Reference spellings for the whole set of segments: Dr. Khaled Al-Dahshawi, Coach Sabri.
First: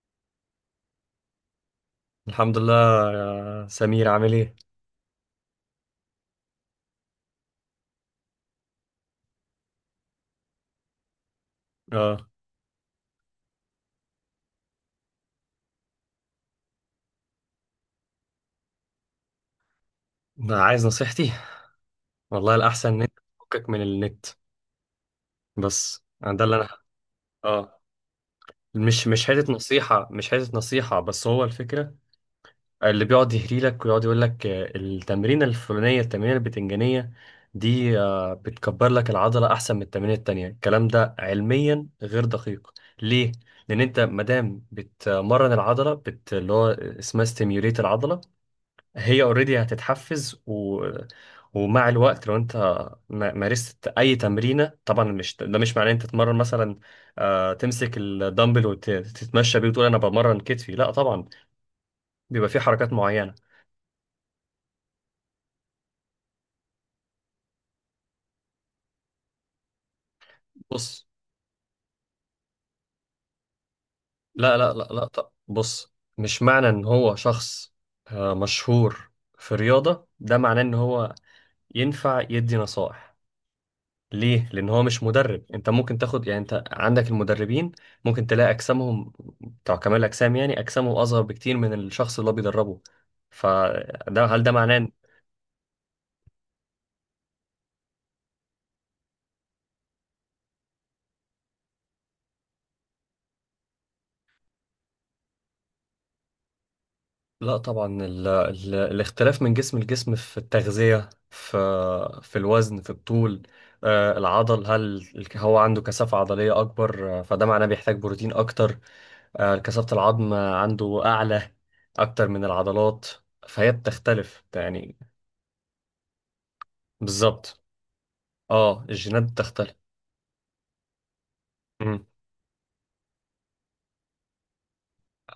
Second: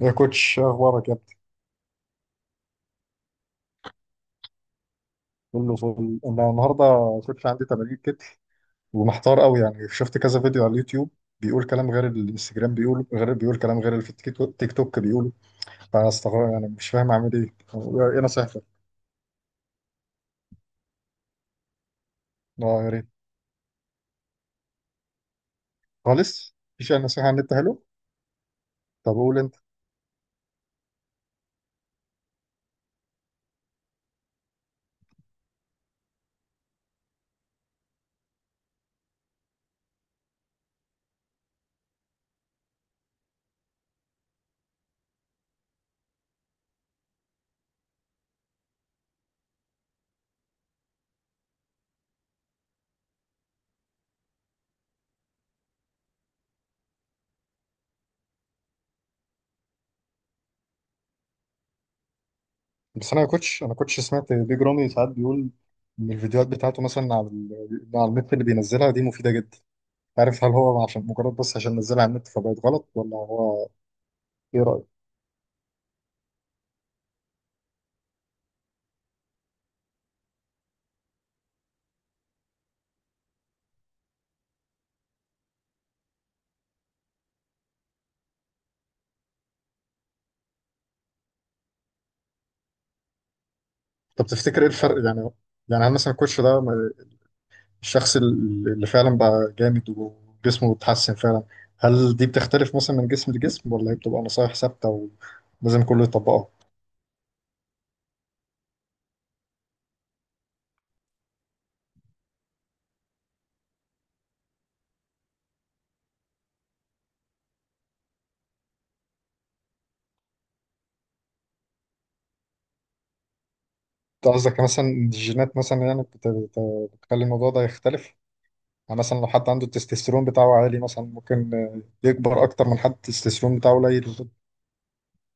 يا كوتش، إيه اخبارك يا ابني؟ الحمد لله. يا سمير، عامل ايه؟ كله فل. انا النهارده كوتش عندي تمارين كتف، ومحتار قوي، يعني شفت كذا فيديو على اليوتيوب بيقول كلام غير اه. الانستجرام، بيقول غير، كلام غير اللي في التيك توك تيك توك بيقوله. فانا استغرب، يعني مش فاهم اعمل ايه. ايه نصيحتك؟ ما عايز نصيحتي. والله اه، الأحسن يا إن ريت. أنت تفكك من النت. بس ده خالص اللي أنا. مفيش اي نصيحه عن النت؟ اه. حلو. مش طب مش قول حتة انت. نصيحة، مش حتة نصيحة، بس هو الفكرة. اللي بيقعد يهري لك ويقعد يقول لك التمرينة الفلانية، التمرينة البتنجانية دي بتكبر لك العضلة أحسن من التمرينة التانية، الكلام ده علميا غير دقيق. ليه؟ لأن أنت مادام بتمرن العضلة، اللي هو اسمها ستيميوليت العضلة، هي اوريدي هتتحفز ومع الوقت. لو انت مارست اي تمرينه، طبعا مش، ده مش معناه انت تتمرن مثلا تمسك الدمبل وتتمشى بيه وتقول انا بمرن كتفي. لا طبعا، بيبقى في حركات بس انا يا معينه. كوتش، انا سمعت بيج رامي ساعات بيقول ان الفيديوهات بتاعته مثلا على على النت اللي بينزلها دي مفيده جدا. عارف، هل هو بص، عشان مجرد، بس عشان نزلها على النت فبقت غلط، ولا هو لا لا لا ايه؟ لا. طب بص، مش معنى ان هو شخص مشهور في رياضه ده معناه ان هو ينفع يدي نصائح. ليه؟ لأن هو مش مدرب. أنت ممكن تاخد، يعني أنت عندك المدربين، ممكن تلاقي أجسامهم بتوع كمال الأجسام، يعني أجسامهم أصغر بكتير من الشخص اللي هو بيدربه، فده طب هل ده تفتكر ايه معناه. الفرق يعني؟ يعني هل مثلا الكوتش ده، الشخص، اللي فعلا بقى جامد وجسمه اتحسن فعلا، هل دي بتختلف مثلا من جسم لجسم، ولا هي بتبقى نصايح ثابتة ولازم كله يطبقها؟ لا طبعا، الاختلاف من جسم لجسم، في التغذية، في الوزن، في الطول. العضل، هل هو عنده كثافة عضلية أكبر؟ فده معناه بيحتاج بروتين أكتر. كثافة العظم عنده أعلى أكتر من العضلات، فهي انت بتختلف قصدك مثلا يعني. إن الجينات مثلا يعني بتخلي الموضوع بالظبط. ده يختلف؟ اه، يعني مثلا الجينات لو حد عنده بتختلف. التستوستيرون بتاعه عالي، مثلا ممكن مم. يكبر أكتر من حد التستوستيرون بتاعه قليل.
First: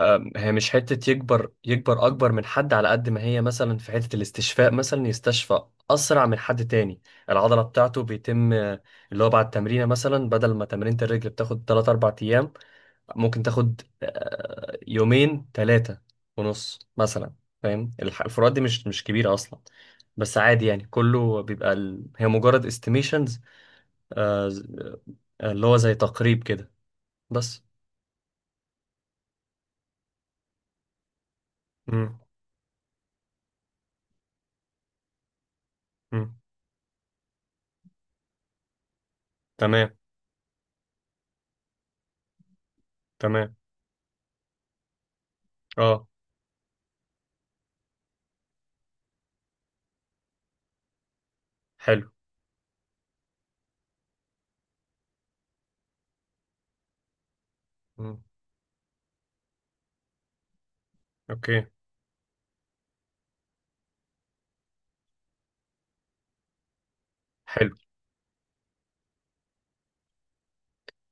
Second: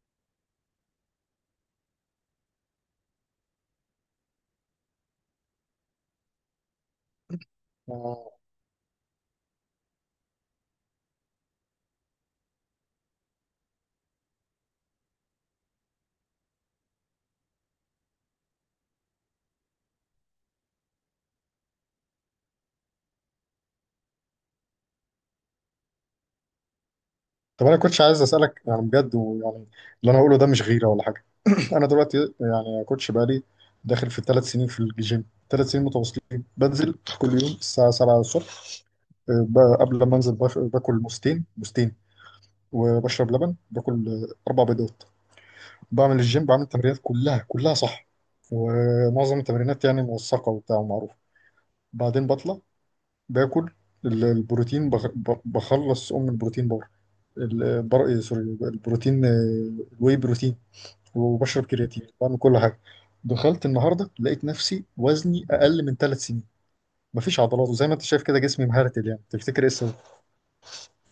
هي مش حتة يكبر، يكبر أكبر من حد، على قد ما هي مثلا في حتة الاستشفاء، مثلا يستشفى أسرع من حد تاني. العضلة بتاعته بيتم، اللي هو بعد تمرينة، مثلا بدل ما تمرينة الرجل بتاخد 3 4 أيام، ممكن تاخد يومين، 3 ونص مثلا. فاهم الفروقات دي مش كبيرة أصلا، بس عادي. يعني كله بيبقى، هي مجرد استيميشنز، اللي هو زي تقريب كده بس. طب انا كنتش عايز اسالك يعني بجد، ويعني اللي انا هقوله ده مش غيره ولا حاجه. انا دلوقتي مم. يعني يا كوتش بقالي داخل في الثلاث سنين في الجيم. ثلاث سنين مم. متواصلين بنزل كل يوم الساعه 7 الصبح. تمام. قبل ما انزل باكل موزتين موزتين، وبشرب لبن، تمام، باكل اربع بيضات. اه. بعمل الجيم، بعمل التمرينات كلها كلها صح، ومعظم التمرينات يعني موثقه وبتاع ومعروفه. حلو. بعدين بطلع، باكل البروتين، بخلص البروتين بار. البر إيه، مم. سوري البروتين الواي بروتين، وبشرب اوكي. كرياتين، بعمل كل حاجه. دخلت النهارده لقيت نفسي وزني اقل من ثلاث سنين، مفيش عضلات، حلو. وزي ما انت شايف كده جسمي مهرتل. يعني تفتكر ايه السبب؟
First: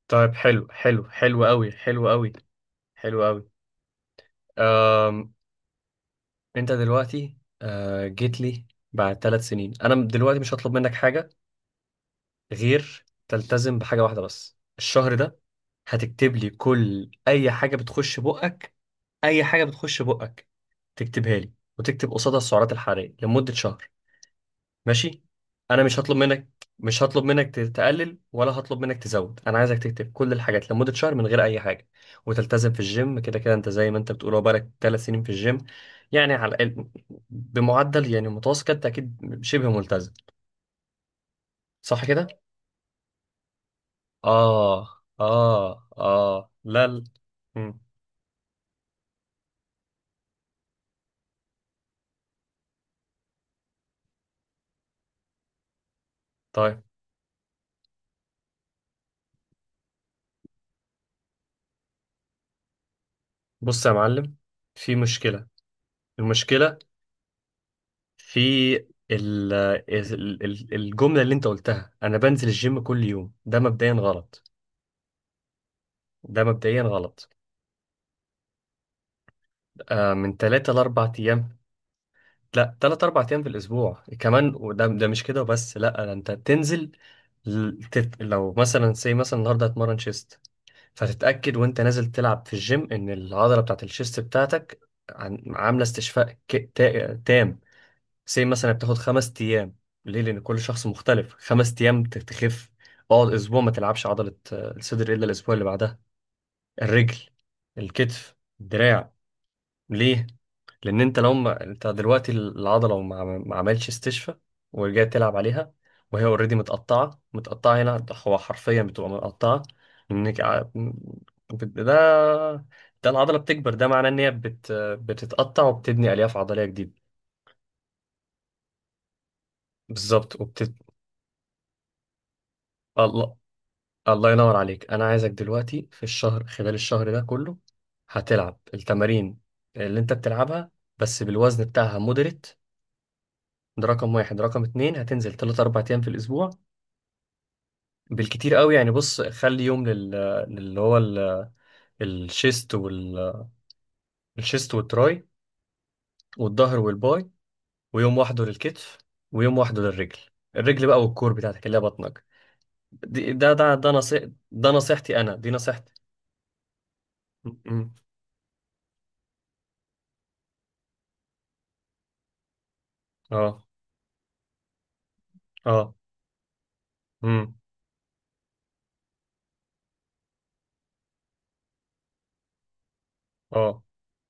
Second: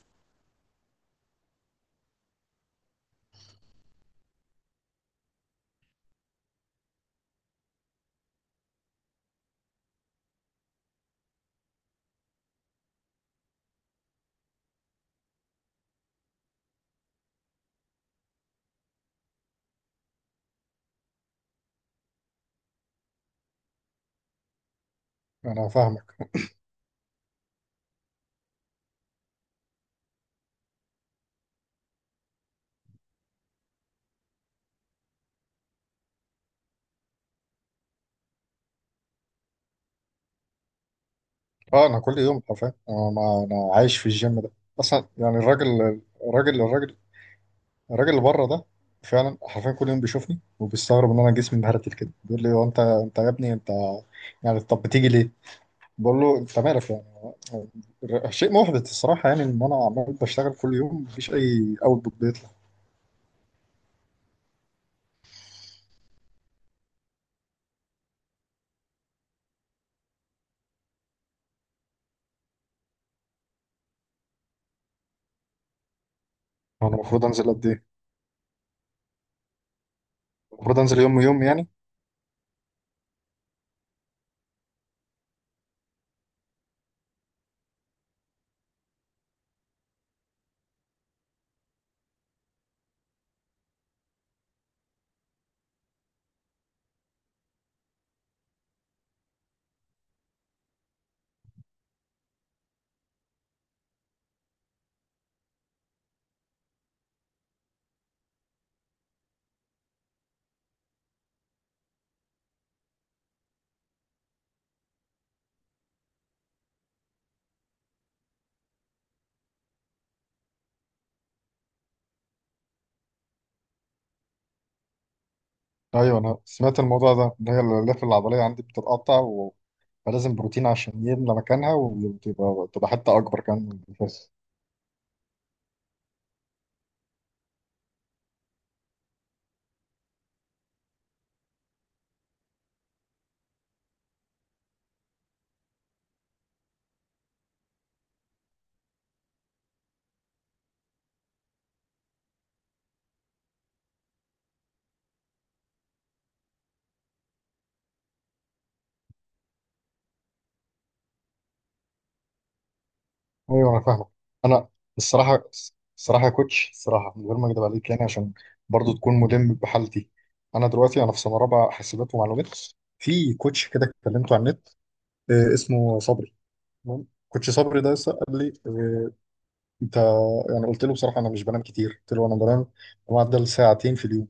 طيب حلو، حلو، حلو قوي، حلو قوي، حلو قوي. أم... انت دلوقتي جيت لي بعد 3 سنين. انا دلوقتي مش هطلب منك حاجة غير تلتزم بحاجة واحدة بس الشهر ده. هتكتب لي كل اي حاجة بتخش بقك، اي حاجة بتخش بقك تكتبها لي، وتكتب قصادها السعرات الحرارية لمدة شهر. ماشي. انا انا مش فاهمك. هطلب منك مش هطلب منك تقلل، ولا هطلب منك تزود. انا عايزك تكتب كل الحاجات لمدة شهر من غير اي حاجة، وتلتزم في الجيم كده كده. انت زي ما انت بتقول، هو بقالك 3 سنين في الجيم، يعني على الاقل بمعدل، يعني متوسط كده، انت اكيد شبه ملتزم. اه، انا صح كل كده. يوم حرفيا، انا ما انا عايش في الجيم ده اه. اصلا، يعني الراجل، اه، اه الراجل لا الراجل لا. مم. اللي بره ده فعلا حرفيا كل يوم بيشوفني وبيستغرب ان انا جسمي مهرتل كده. بيقول لي هو انت، يا ابني، انت يعني طب بتيجي ليه؟ بقول له انت طيب مالك يعني. شيء محبط الصراحه، يعني ان انا عمال بشتغل كل يوم مفيش اي اوتبوت بيطلع. بص يا معلم، في مشكلة. المشكلة في الجملة اللي انت قلتها، انا بنزل الجيم كل يوم، ده مبدئيا غلط، ده مبدئيا انا المفروض غلط. انزل قد ايه؟ من ثلاثة المفروض انزل لأربع يوم يوم أيام يعني؟ لا، 3 4 أيام في الأسبوع. كمان وده مش كده وبس. لا، ده أنت تنزل، لو مثلا، سي مثلا النهاردة هتمرن شيست، فتتأكد وأنت نازل تلعب في الجيم إن العضلة بتاعة الشيست بتاعتك عاملة استشفاء تام. سي مثلا بتاخد 5 أيام. ليه؟ لأن كل شخص مختلف. 5 أيام تخف. اقعد أسبوع ما تلعبش عضلة الصدر إلا الأسبوع اللي بعدها. الرجل، الكتف، الدراع. ليه؟ لان انت لو، ما انت دلوقتي العضله ما عملش استشفاء ورجعت تلعب عليها وهي اوريدي متقطعه متقطعه، هنا هو حرفيا بتبقى متقطعه. انك ع- ده، ده العضله بتكبر، ده معناه ان هي بتتقطع وبتبني ايوه، الياف انا عضليه سمعت جديده. الموضوع ده ان هي الالياف العضليه عندي بتتقطع، و... فلازم بالظبط بروتين عشان يملى مكانها، وتبقى حته الله، اكبر كمان من الله الاساس. ينور عليك. انا عايزك دلوقتي في الشهر، خلال الشهر ده كله، هتلعب التمارين اللي انت بتلعبها، بس بالوزن بتاعها مودريت. ده رقم واحد. رقم اتنين، هتنزل 3 4 أيام في الأسبوع بالكتير قوي. يعني بص، خلي يوم لل... للي هو ال... الشيست وال... الشيست والتراي، والظهر والباي، ويوم واحده للكتف، ويوم واحده للرجل. الرجل بقى والكور بتاعتك اللي هي بطنك. دي- ده ايوه ده انا ده فاهمك. نصيح، انا ده نصيحتي انا، الصراحه دي نصيحتي. الصراحه يا كوتش، الصراحه من غير ما م- اكدب م. عليك يعني، عشان برضو تكون ملم بحالتي. انا دلوقتي في سنه رابعه حاسبات ومعلومات. في اه. كوتش كده كلمته على النت، اه. اسمه صبري. تمام، كوتش م. صبري ده لسه قال لي، انت، يعني قلت له بصراحه انا مش بنام كتير. قلت له انا بنام معدل اه. ساعتين في اليوم،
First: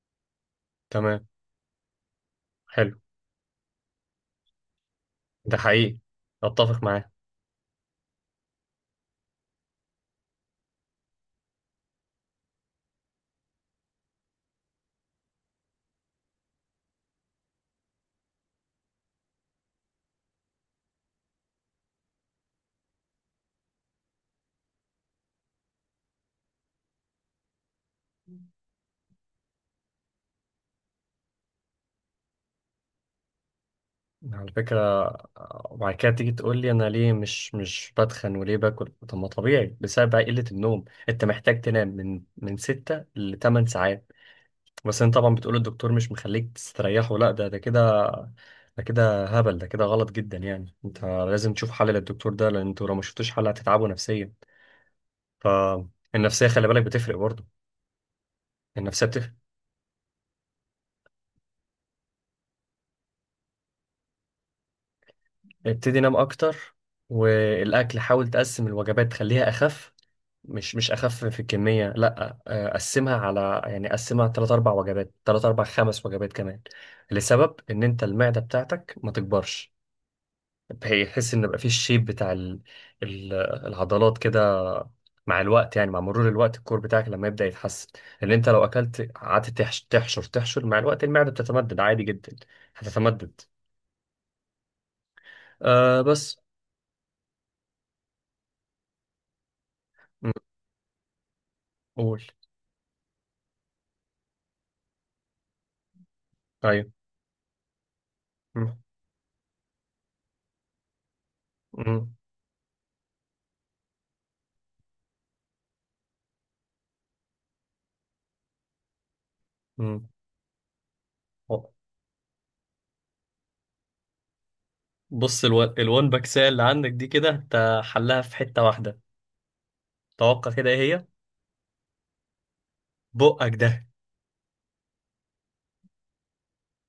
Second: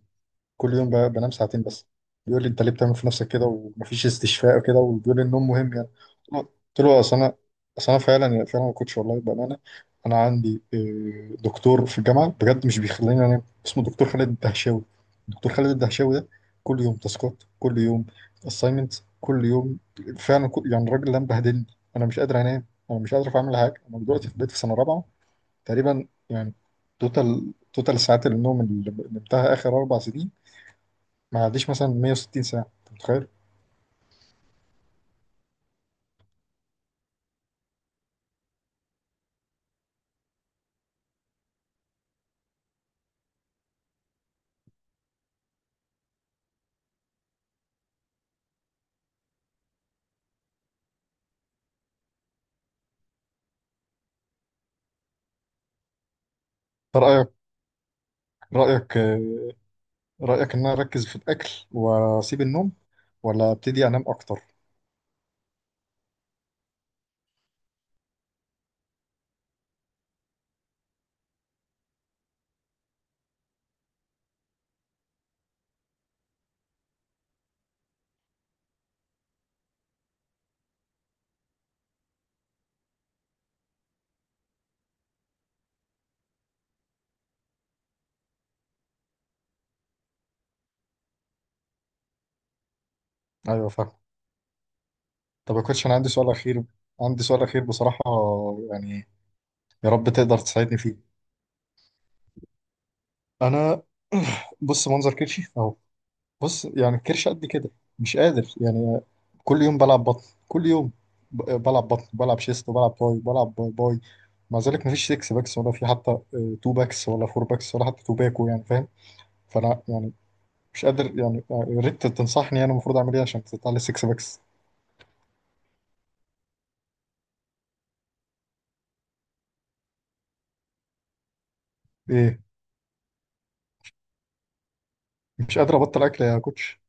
كل يوم تمام. بنام ساعتين بس. بيقول لي انت ليه بتعمل حلو. في نفسك كده ومفيش استشفاء وكده، وبيقول لي النوم ده مهم يعني. حقيقي. قلت اتفق له معاه. اصل انا فعلا يعني، فعلا ما كنتش والله بامانه. انا عندي دكتور في الجامعه بجد مش بيخليني انام، اسمه دكتور خالد الدهشاوي. دكتور خالد الدهشاوي ده كل يوم تاسكات، كل يوم اساينمنت، كل يوم. فعلا كل، يعني الراجل ده مبهدلني. انا مش قادر انام، انا مش قادر اعمل حاجه. انا دلوقتي في بيت في سنه رابعه تقريبا يعني. توتال ساعات النوم اللي نمتها اخر اربع سنين ما عنديش مثلا 160 ساعة. انت متخيل؟ على فكرة، وبعد كده تيجي تقول لي انا ليه مش بتخن وليه باكل. طب ما طبيعي، بسبب بقى قلة النوم، انت محتاج تنام من 6 ل 8 ساعات. بس انت طبعا بتقول الدكتور مش مخليك تستريح، ولا ده كده. ده كده هبل، ده كده غلط جدا. يعني انت لازم تشوف حل للدكتور ده، لان انتوا لو ما شفتوش حل هتتعبوا نفسيا. فالنفسية خلي بالك بتفرق رأيك برضه. رأيك النفسية بتفرق. رأيك ان انا اركز في الاكل واسيب النوم، ولا ابتدي انام اكتر؟ ابتدي نام اكتر، والاكل حاول تقسم الوجبات تخليها اخف. مش اخف في الكميه، لا. قسمها على يعني قسمها ثلاث اربع وجبات، ثلاث اربع خمس وجبات كمان. لسبب ان انت المعده بتاعتك ما تكبرش، هي تحس ان بقى في الشيب بتاع ال- العضلات كده. مع الوقت، يعني مع مرور الوقت الكور بتاعك لما يبدا يتحسن. لان انت لو اكلت قعدت تحشر تحشر، مع الوقت المعده بتتمدد عادي جدا، هتتمدد. ايوه فاهم. طب يا كوتش انا آه عندي سؤال بس. اخير. عندي سؤال اخير بصراحة، يعني يا رب م. تقدر تساعدني فيه. قول. انا بص منظر كرشي اهو. بص ايوه. يعني الكرش قد كده، مش قادر م. يعني. كل يوم بلعب بطن، كل يوم بلعب بطن، م. بلعب شيست، وبلعب باي، بلعب باي مع ذلك مفيش 6 باكس، ولا في حتى 2 باكس، ولا 4 باكس، ولا حتى 2 باكو، يعني فاهم؟ فانا يعني مش قادر يعني، م. يعني يا ريت تنصحني انا المفروض اعمل ايه عشان تطلع لي 6 باكس. بص، الوان باكسية اللي عندك دي كده انت حلها في حتة واحدة. توقع كده ايه هي؟ ايه، بقك ده. مش قادر ابطل اكل يا كوتش.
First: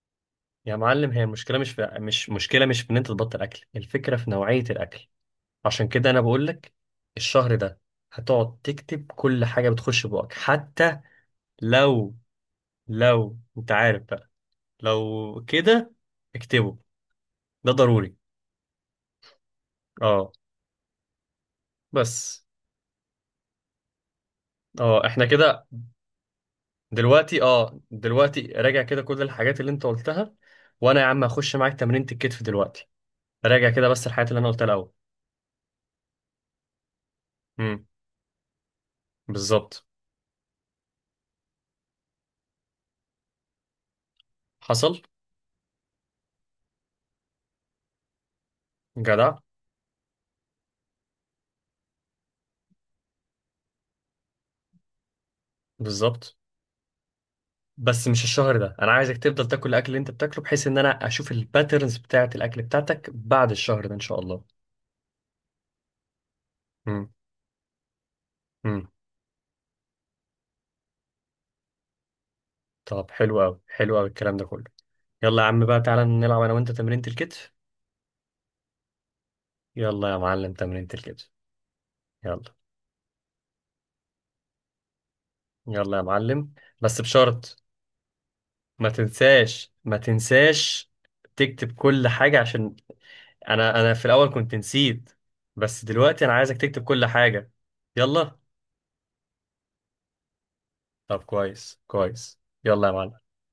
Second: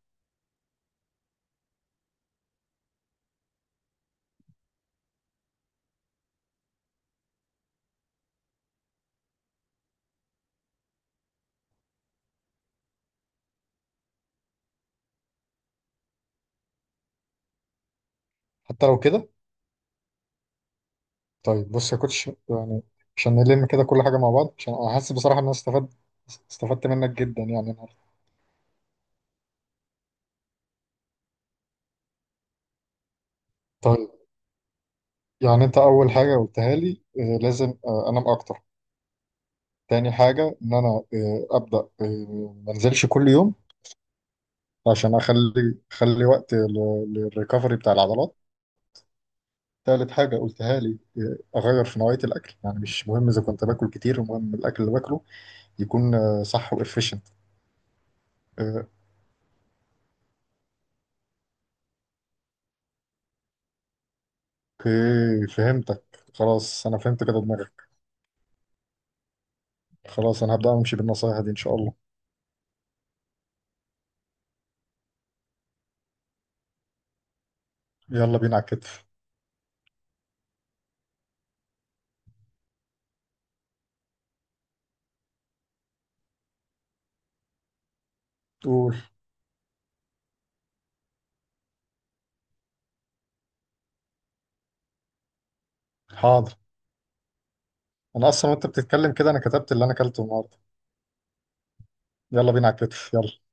يا معلم، هي المشكلة مش مشكلة، مش في ان انت تبطل اكل، الفكرة في نوعية الاكل. عشان كده انا بقول لك، الشهر ده هتقعد تكتب كل حاجة بتخش بقك. حتى لو لو انت عارف بقى، لو كده اكتبه، ده ضروري. حتى لو كده. اه. طيب بص يا كوتش بس. يعني، عشان نلم كده كل حاجه مع بعض، عشان انا اه حاسس احنا بصراحه ان انا كده. استفدت، استفدت منك دلوقتي، جدا يعني النهارده. دلوقتي راجع كده كل الحاجات اللي انت قلتها، وانا يا عم هخش معاك تمرينة الكتف دلوقتي. راجع كده بس طيب، الحاجات اللي انا قلتها الاول. يعني انت اول حاجه قلتها لي، لازم امم. انام اكتر. بالظبط. تاني حاجه ان انا ابدا، ما انزلش كل يوم، حصل. عشان اخلي وقت للريكفري بتاع العضلات. جدع. تالت حاجة قلتها لي أغير في نوعية الأكل، يعني مش مهم إذا كنت باكل كتير، المهم الأكل اللي باكله يكون بالظبط. صح وإفيشنت. بس مش الشهر ده، انا عايزك تفضل تاكل الاكل اللي انت بتاكله بحيث ان انا اشوف الباترنز بتاعه الاكل بتاعتك بعد الشهر ده ان شاء الله. أوكي فهمتك، خلاص أنا امم. فهمت كده دماغك. امم. خلاص أنا هبدأ أمشي بالنصايح دي إن شاء الله. طب حلو قوي، حلو قوي الكلام ده كله. يلا يا عم بقى، تعالى نلعب انا وانت تمرينة الكتف. يلا بينا على الكتف. يلا يا معلم، تمرينة الكتف. يلا. يلا يا معلم. بس بشرط، ما قول. تنساش، ما تنساش تكتب كل حاجة، عشان انا، في الاول كنت نسيت، بس دلوقتي انا حاضر. عايزك تكتب كل حاجة. أنا يلا. أصلا وأنت بتتكلم كده أنا كتبت اللي أنا أكلته النهاردة. طب كويس، كويس. يلا بينا على يلا يا الكتف، معلم. يلا.